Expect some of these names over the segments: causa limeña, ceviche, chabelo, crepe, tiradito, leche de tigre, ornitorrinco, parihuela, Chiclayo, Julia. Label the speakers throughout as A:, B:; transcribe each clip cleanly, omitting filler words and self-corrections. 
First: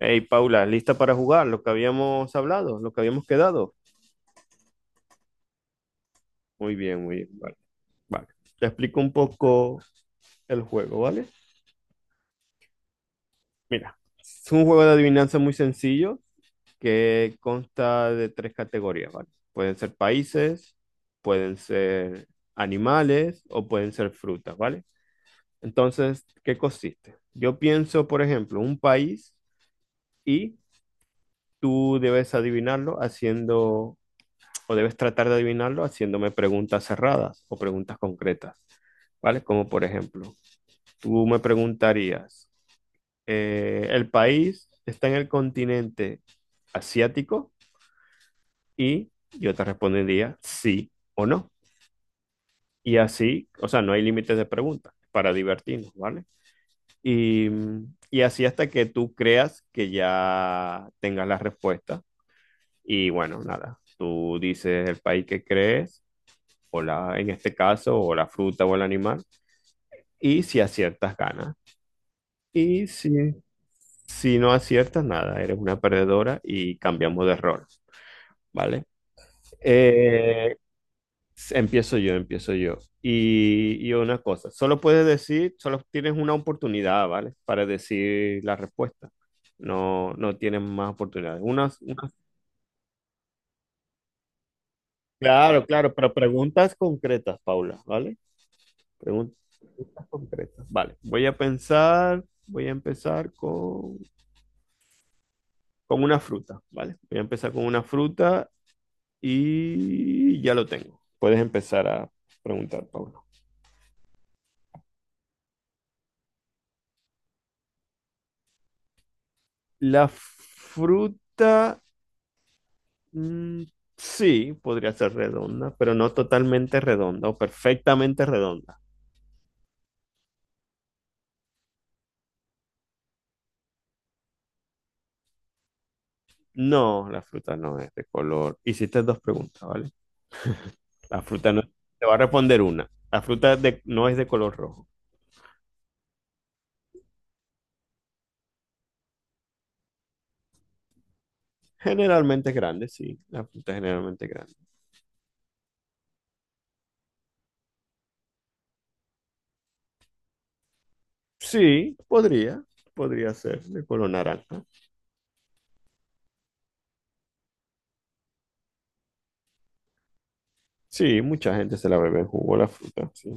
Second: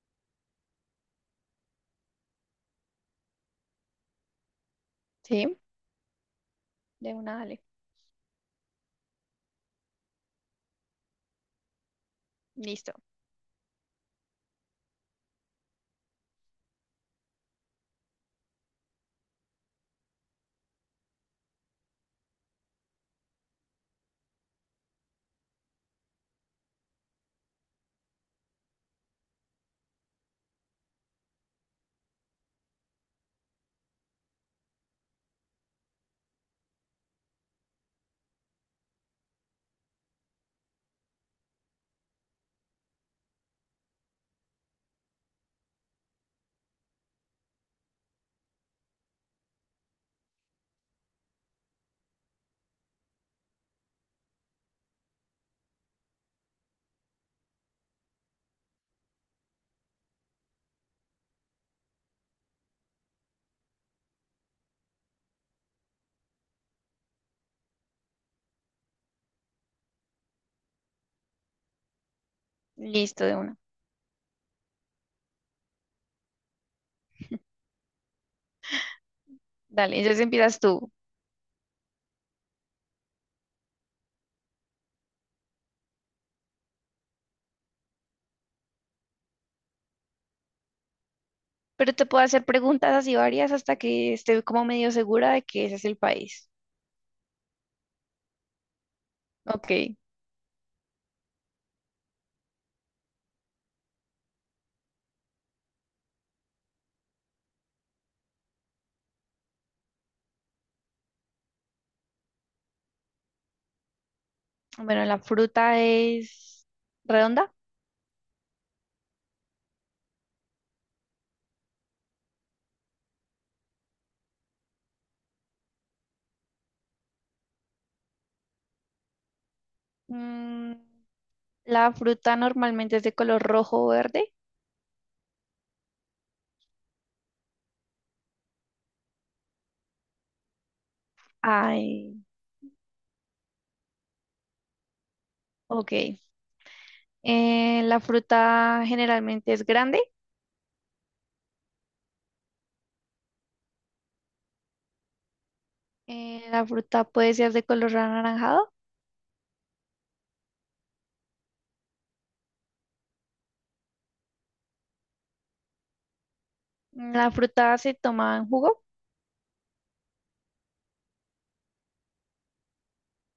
A: Hey, Paula, ¿lista para jugar? Lo que habíamos hablado, lo que habíamos quedado.
B: Sí,
A: Muy bien,
B: de
A: muy bien.
B: una,
A: Vale,
B: dale.
A: vale. Te explico un poco el juego, ¿vale?
B: Listo,
A: Mira, es un juego de adivinanza muy sencillo que consta de tres categorías, ¿vale? Pueden ser países, pueden ser animales o pueden ser frutas, ¿vale? Entonces, ¿qué consiste? Yo pienso, por ejemplo, un país y tú debes adivinarlo haciendo o debes tratar de adivinarlo haciéndome preguntas cerradas o preguntas concretas, ¿vale? Como por ejemplo, tú me preguntarías, ¿el país está en el continente asiático? Y yo te respondería sí o no. Y así, o sea, no hay límites de preguntas para divertirnos, ¿vale? Y, y así hasta que tú creas que ya tengas la respuesta. Y bueno, nada, tú dices el país que crees, o la, en este caso, o la fruta o el animal. Y si aciertas, ganas. Y si,
B: listo, de una.
A: si no aciertas, nada, eres una perdedora y cambiamos de rol, ¿vale?
B: Dale, entonces
A: Eh,
B: empiezas tú.
A: empiezo yo, empiezo yo. Y una cosa, solo puedes decir, solo tienes una oportunidad, ¿vale? Para decir la respuesta. No, no tienes más oportunidades.
B: Pero te puedo hacer preguntas así varias hasta que esté como medio segura de
A: Claro,
B: que ese es
A: claro,
B: el
A: pero
B: país.
A: preguntas concretas, Paula, ¿vale? Pregun-
B: Ok,
A: Preguntas concretas. Vale, voy a pensar, voy a empezar con una fruta, ¿vale? Voy a empezar con una fruta y ya lo tengo. Puedes empezar a preguntar, Pablo.
B: bueno, la fruta es redonda.
A: La fruta, mm, sí, podría ser redonda, pero no totalmente redonda o perfectamente redonda.
B: Mm, la fruta normalmente es de color rojo o verde.
A: No, la fruta no es de color. Hiciste dos preguntas, ¿vale? La fruta no, te va
B: Ay,
A: a responder una. No es de color rojo.
B: ok. La fruta generalmente es grande.
A: Generalmente es grande, sí. La fruta es generalmente es grande.
B: La fruta puede ser de color anaranjado.
A: Sí, podría ser de color naranja.
B: Mm, la fruta se toma en jugo.
A: Sí, mucha gente se la bebe en jugo la fruta, sí.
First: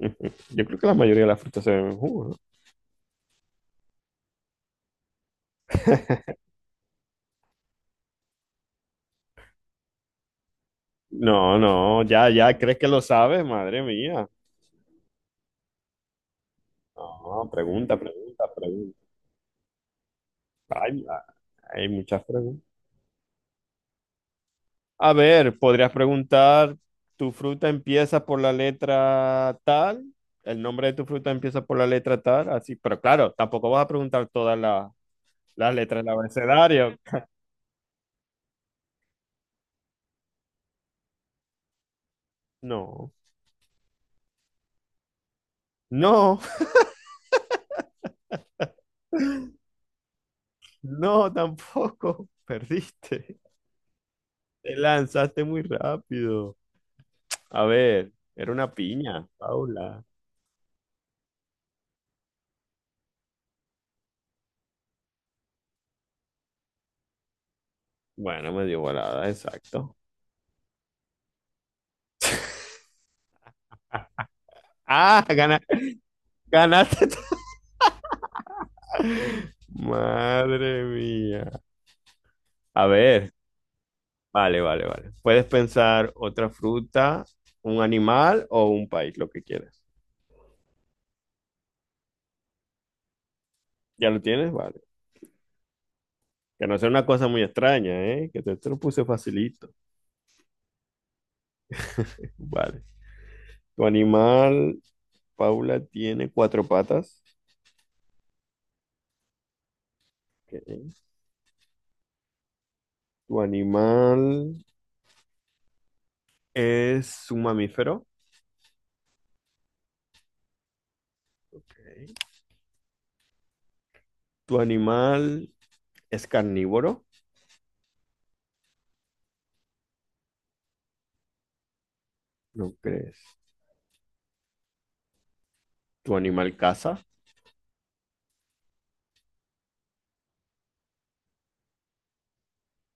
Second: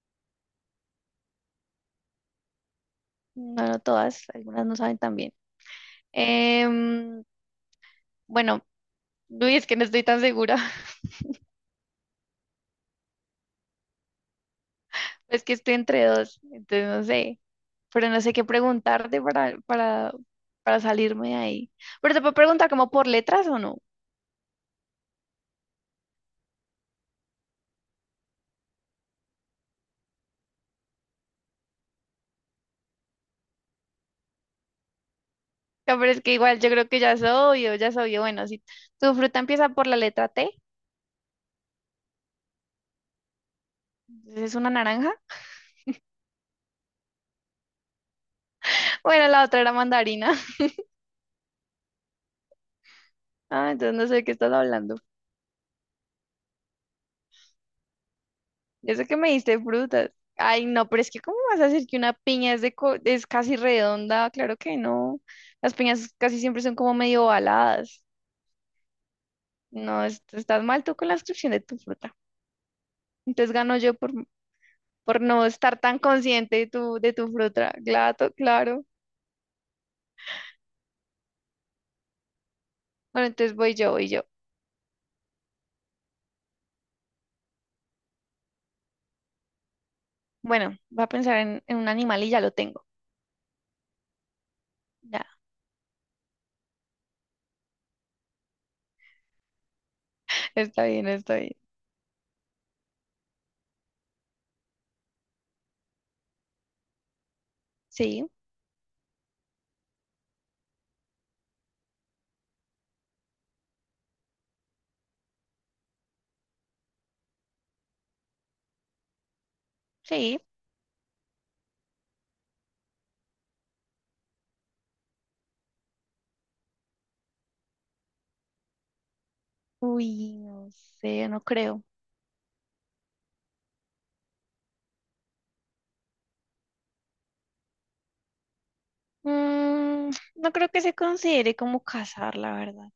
A: Yo creo que la mayoría de las frutas se beben en jugo, ¿no?
B: No, no todas, algunas no saben tan bien. Em, bueno, uy, es que no estoy tan segura.
A: No, no, ya, ya, ¿crees que lo sabes? Madre mía.
B: Es que estoy entre dos, entonces no
A: No,
B: sé.
A: pregunta,
B: Pero no sé qué
A: pregunta, pregunta.
B: preguntarte para
A: Ay,
B: salirme de ahí.
A: hay,
B: Pero te
A: muchas
B: puedo
A: preguntas.
B: preguntar como por letras o no. O
A: A ver, podrías preguntar, ¿tu fruta empieza por la letra tal? ¿El nombre de tu fruta empieza por la letra tal? Así, pero claro, tampoco vas a preguntar todas las
B: sea,
A: letras
B: pero
A: del
B: es que igual yo creo
A: abecedario.
B: que ya soy yo. Bueno, si tu fruta empieza por la letra T,
A: No,
B: entonces es una naranja.
A: no,
B: Bueno, la otra era mandarina.
A: no, tampoco. Perdiste.
B: Ah, entonces no sé de qué estás
A: Te
B: hablando.
A: lanzaste muy rápido. A ver, era una
B: Yo sé que
A: piña,
B: me diste
A: Paula.
B: frutas. Ay, no, pero es que ¿cómo vas a decir que una piña es casi redonda? Claro que no. Las piñas casi siempre son como medio ovaladas.
A: Bueno, me dio volada, exacto.
B: No, estás mal tú con la descripción de tu fruta. Entonces gano yo por
A: Ah,
B: no
A: gana-
B: estar tan consciente de
A: Ganaste.
B: tu fruta. Claro, claro.
A: Madre mía. A
B: Bueno,
A: ver,
B: entonces voy yo.
A: vale, vale, vale. Puedes pensar otra fruta, un animal o un país, lo que quieras.
B: Bueno, voy a pensar en un animal y ya lo tengo.
A: ¿Ya lo tienes? Vale.
B: Ya,
A: Que no sea una cosa muy extraña, ¿eh? Que te lo puse facilito.
B: está bien, está bien.
A: Vale. Tu animal, Paula, tiene cuatro patas.
B: Sí,
A: Ok. Tu animal, ¿es un mamífero?
B: sí.
A: Ok. ¿Tu animal es carnívoro?
B: Uy, no sé, no creo.
A: ¿No crees? ¿Tu animal caza?
B: No creo que se considere como cazar, la verdad.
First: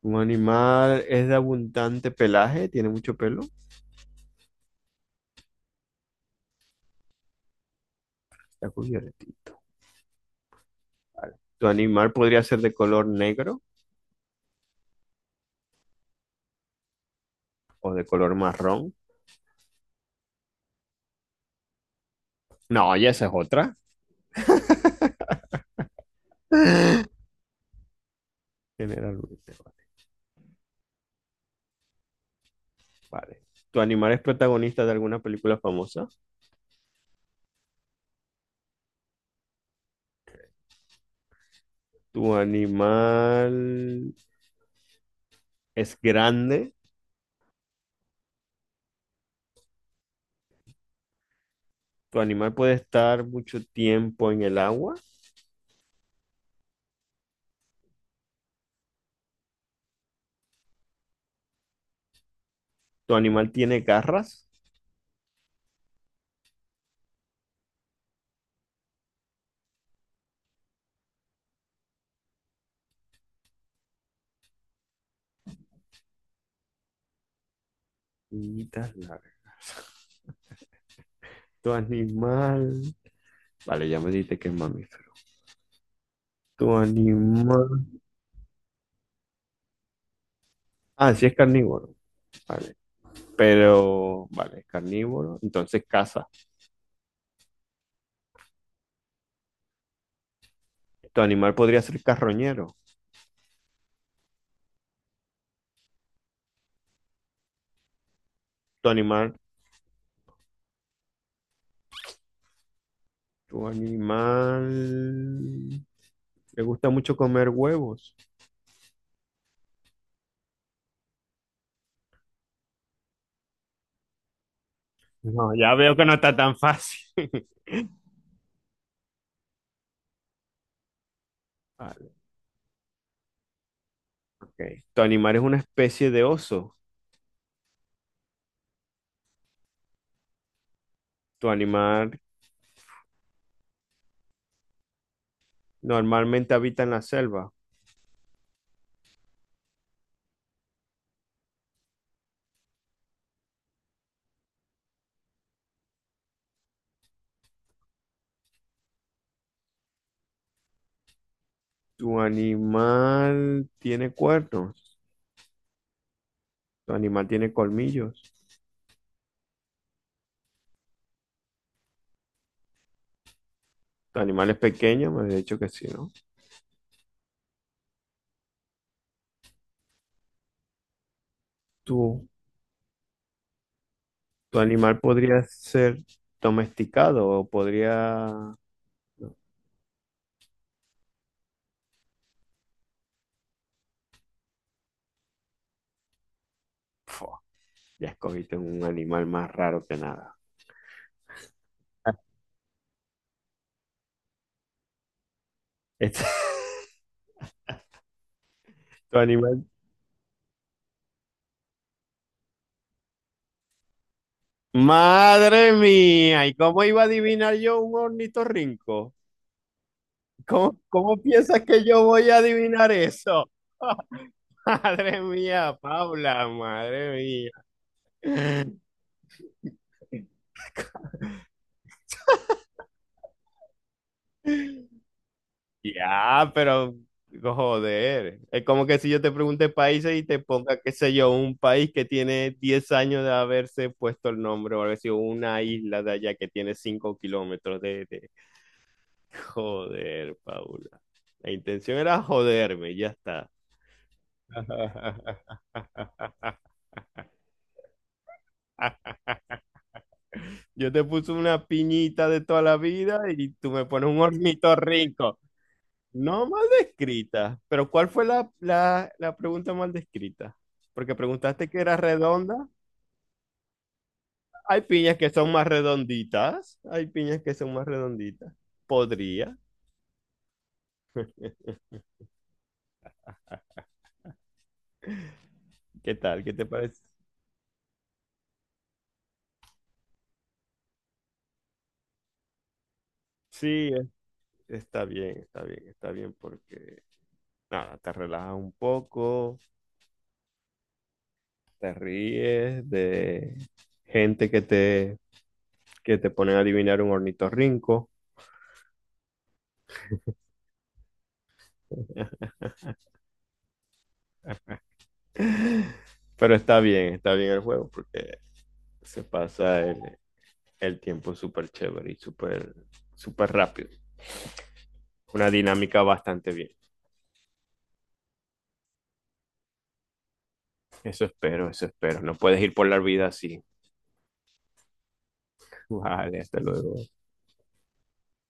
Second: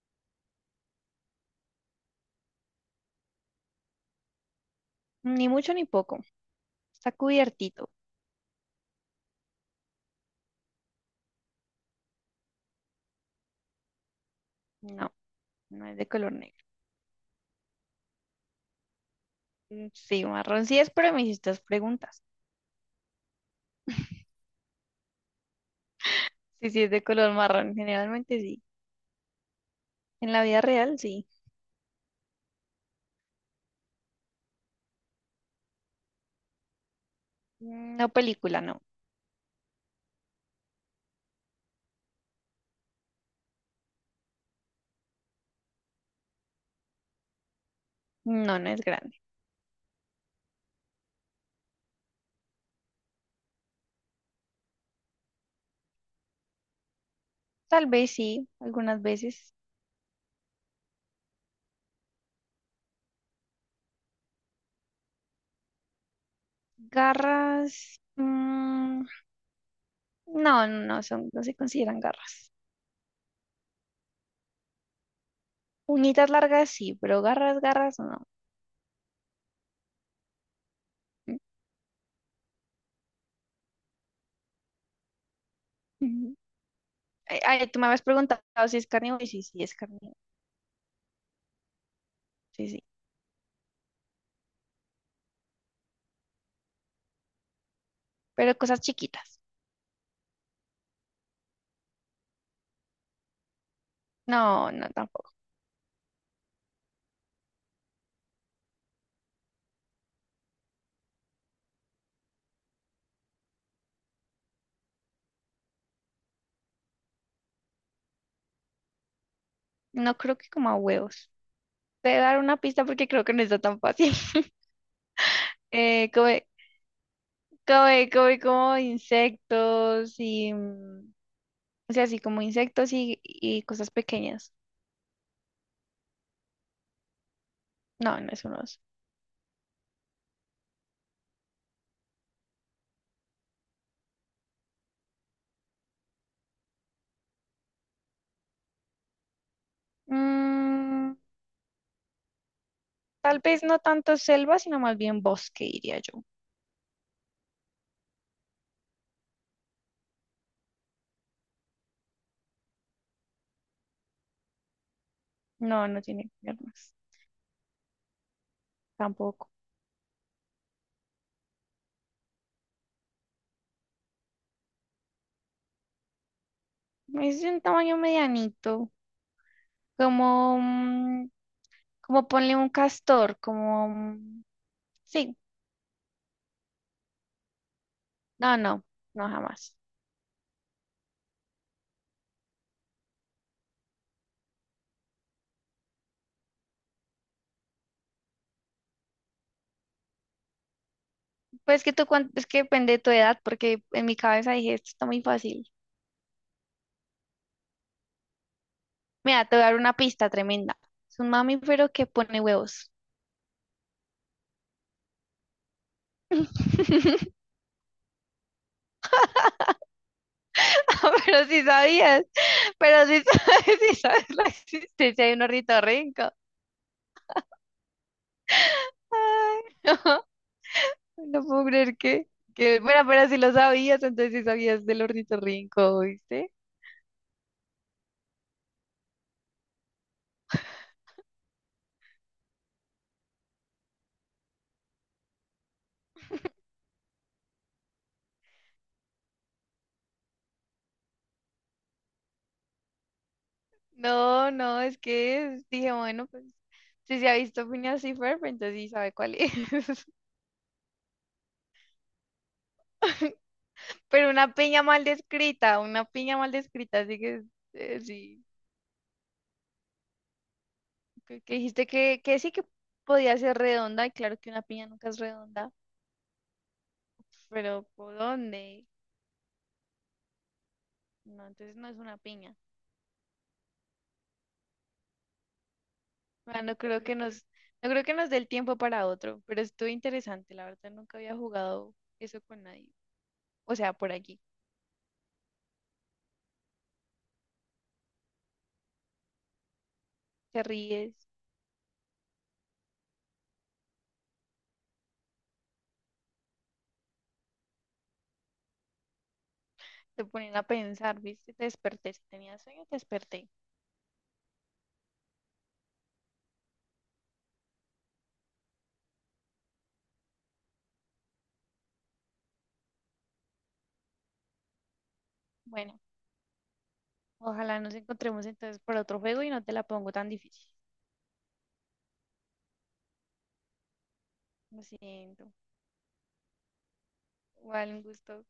A: ¿Tu animal es de abundante pelaje? ¿Tiene mucho pelo?
B: Ni mucho ni poco. Está cubiertito.
A: Está cubierto. ¿Tu animal podría ser de color negro
B: No, no es de color negro.
A: o de color marrón?
B: Mm, sí, marrón sí es, pero me hiciste dos preguntas.
A: No, ya esa es otra.
B: Sí, sí es de color marrón. Generalmente sí.
A: Generalmente,
B: En la vida real sí.
A: vale. ¿Tu animal es protagonista de alguna película famosa?
B: Mm, no película, no.
A: ¿Tu animal es grande?
B: No, no es grande.
A: ¿Tu animal puede estar mucho tiempo en el agua?
B: Tal vez sí, algunas veces.
A: ¿Tu animal tiene garras?
B: Garras. No, no son, no se consideran garras. Uñitas largas sí, pero garras, garras no.
A: Manitas largas. Tu animal. Vale, ya me dijiste que es mamífero. Tu
B: Ay,
A: animal.
B: ay, tú me habías preguntado si es carnívoro y sí, sí, es carnívoro.
A: Ah, sí es carnívoro.
B: Sí,
A: Vale.
B: sí.
A: Pero, vale, es carnívoro. Entonces caza.
B: Pero cosas chiquitas.
A: Tu animal podría ser carroñero.
B: No, no, tampoco.
A: Tu animal. Tu animal. Le gusta mucho comer huevos.
B: No creo que coma huevos. Te voy a dar una pista porque creo que no está tan fácil.
A: No, ya veo que
B: Eh,
A: no está
B: come,
A: tan fácil.
B: Come como insectos y... o sea,
A: Vale,
B: así como insectos y cosas pequeñas.
A: ok. Tu animal es una especie de oso.
B: No, no es un oso.
A: Tu animal normalmente habita en la selva.
B: Mm, Tal vez no tanto selva, sino más bien bosque, diría yo.
A: Tu animal tiene cuernos.
B: No, no tiene
A: Tu
B: piernas.
A: animal tiene colmillos.
B: Tampoco.
A: Tu animal es pequeño, me has dicho que sí, ¿no?
B: Es de un tamaño medianito. Como... mm,
A: Tu,
B: Como ponle un castor, como... un-
A: tu animal
B: Sí,
A: podría ser domesticado o podría
B: no, no, no
A: no.
B: jamás.
A: Fua, ya escogiste un animal más raro que nada.
B: Pues que tú,
A: Ah,
B: cuan- es que depende de tu edad, porque en mi cabeza dije, esto está muy fácil.
A: Este- Tu
B: Mira, te voy
A: animal.
B: a dar una pista tremenda. Es un mamífero que pone huevos.
A: Madre mía, ¿y cómo iba a adivinar yo un ornitorrinco? ¿Cómo,
B: No,
A: cómo
B: pero
A: piensas
B: sí
A: que yo
B: sabías,
A: voy a adivinar
B: pero sí sabes,
A: eso?
B: sí sabes la
A: Madre
B: existencia de un
A: mía,
B: ornitorrinco.
A: Paula, madre mía.
B: Ay, no, no puedo creer que, bueno, pero si lo sabías, entonces sí sabías del ornitorrinco,
A: Ya,
B: ¿viste?
A: pero joder, es como que si yo te pregunte países y te ponga, qué sé yo, un país que tiene 10 años de haberse puesto el nombre, o algo así, o una isla de allá que tiene 5 kilómetros Joder, Paula. La intención era joderme, ya está.
B: No, es que dije, bueno, pues si se ha visto piña así Ferb, entonces sí sabe cuál es.
A: Yo te puse una piñita de toda la vida y tú me pones un
B: Pero una
A: ornitorrinco.
B: una piña
A: No
B: mal
A: mal
B: descrita, así que
A: descrita, pero
B: eh,
A: ¿cuál fue
B: sí,
A: la pregunta mal descrita? Porque
B: que
A: preguntaste que
B: dijiste
A: era
B: que sí que
A: redonda.
B: podía ser redonda, y claro que una
A: Hay
B: piña nunca
A: piñas
B: es
A: que son más
B: redonda,
A: redonditas. Hay piñas que son más
B: pero ¿por
A: redonditas.
B: dónde?
A: Podría.
B: No, entonces no es una piña.
A: ¿Qué tal? ¿Qué
B: Ah,
A: te parece?
B: no creo que nos dé el tiempo para otro, pero estuvo interesante, la verdad nunca había jugado eso con nadie. O
A: Sí,
B: sea,
A: es-
B: por aquí.
A: está bien, está bien, está bien porque, nada, te relajas un poco,
B: ¿Te ríes?
A: te ríes de gente que te ponen a adivinar un ornitorrinco.
B: Te ponen a pensar, ¿viste? Te desperté, si tenías sueño, te desperté.
A: Pero está bien el juego porque se pasa el tiempo súper chévere y súper, súper rápido. Una
B: Bueno,
A: dinámica bastante bien.
B: ojalá nos encontremos entonces por otro juego y no te la pongo tan difícil.
A: Eso espero, eso espero. No puedes ir por la vida así.
B: Lo siento.
A: Vale, hasta luego.
B: Igual un gusto.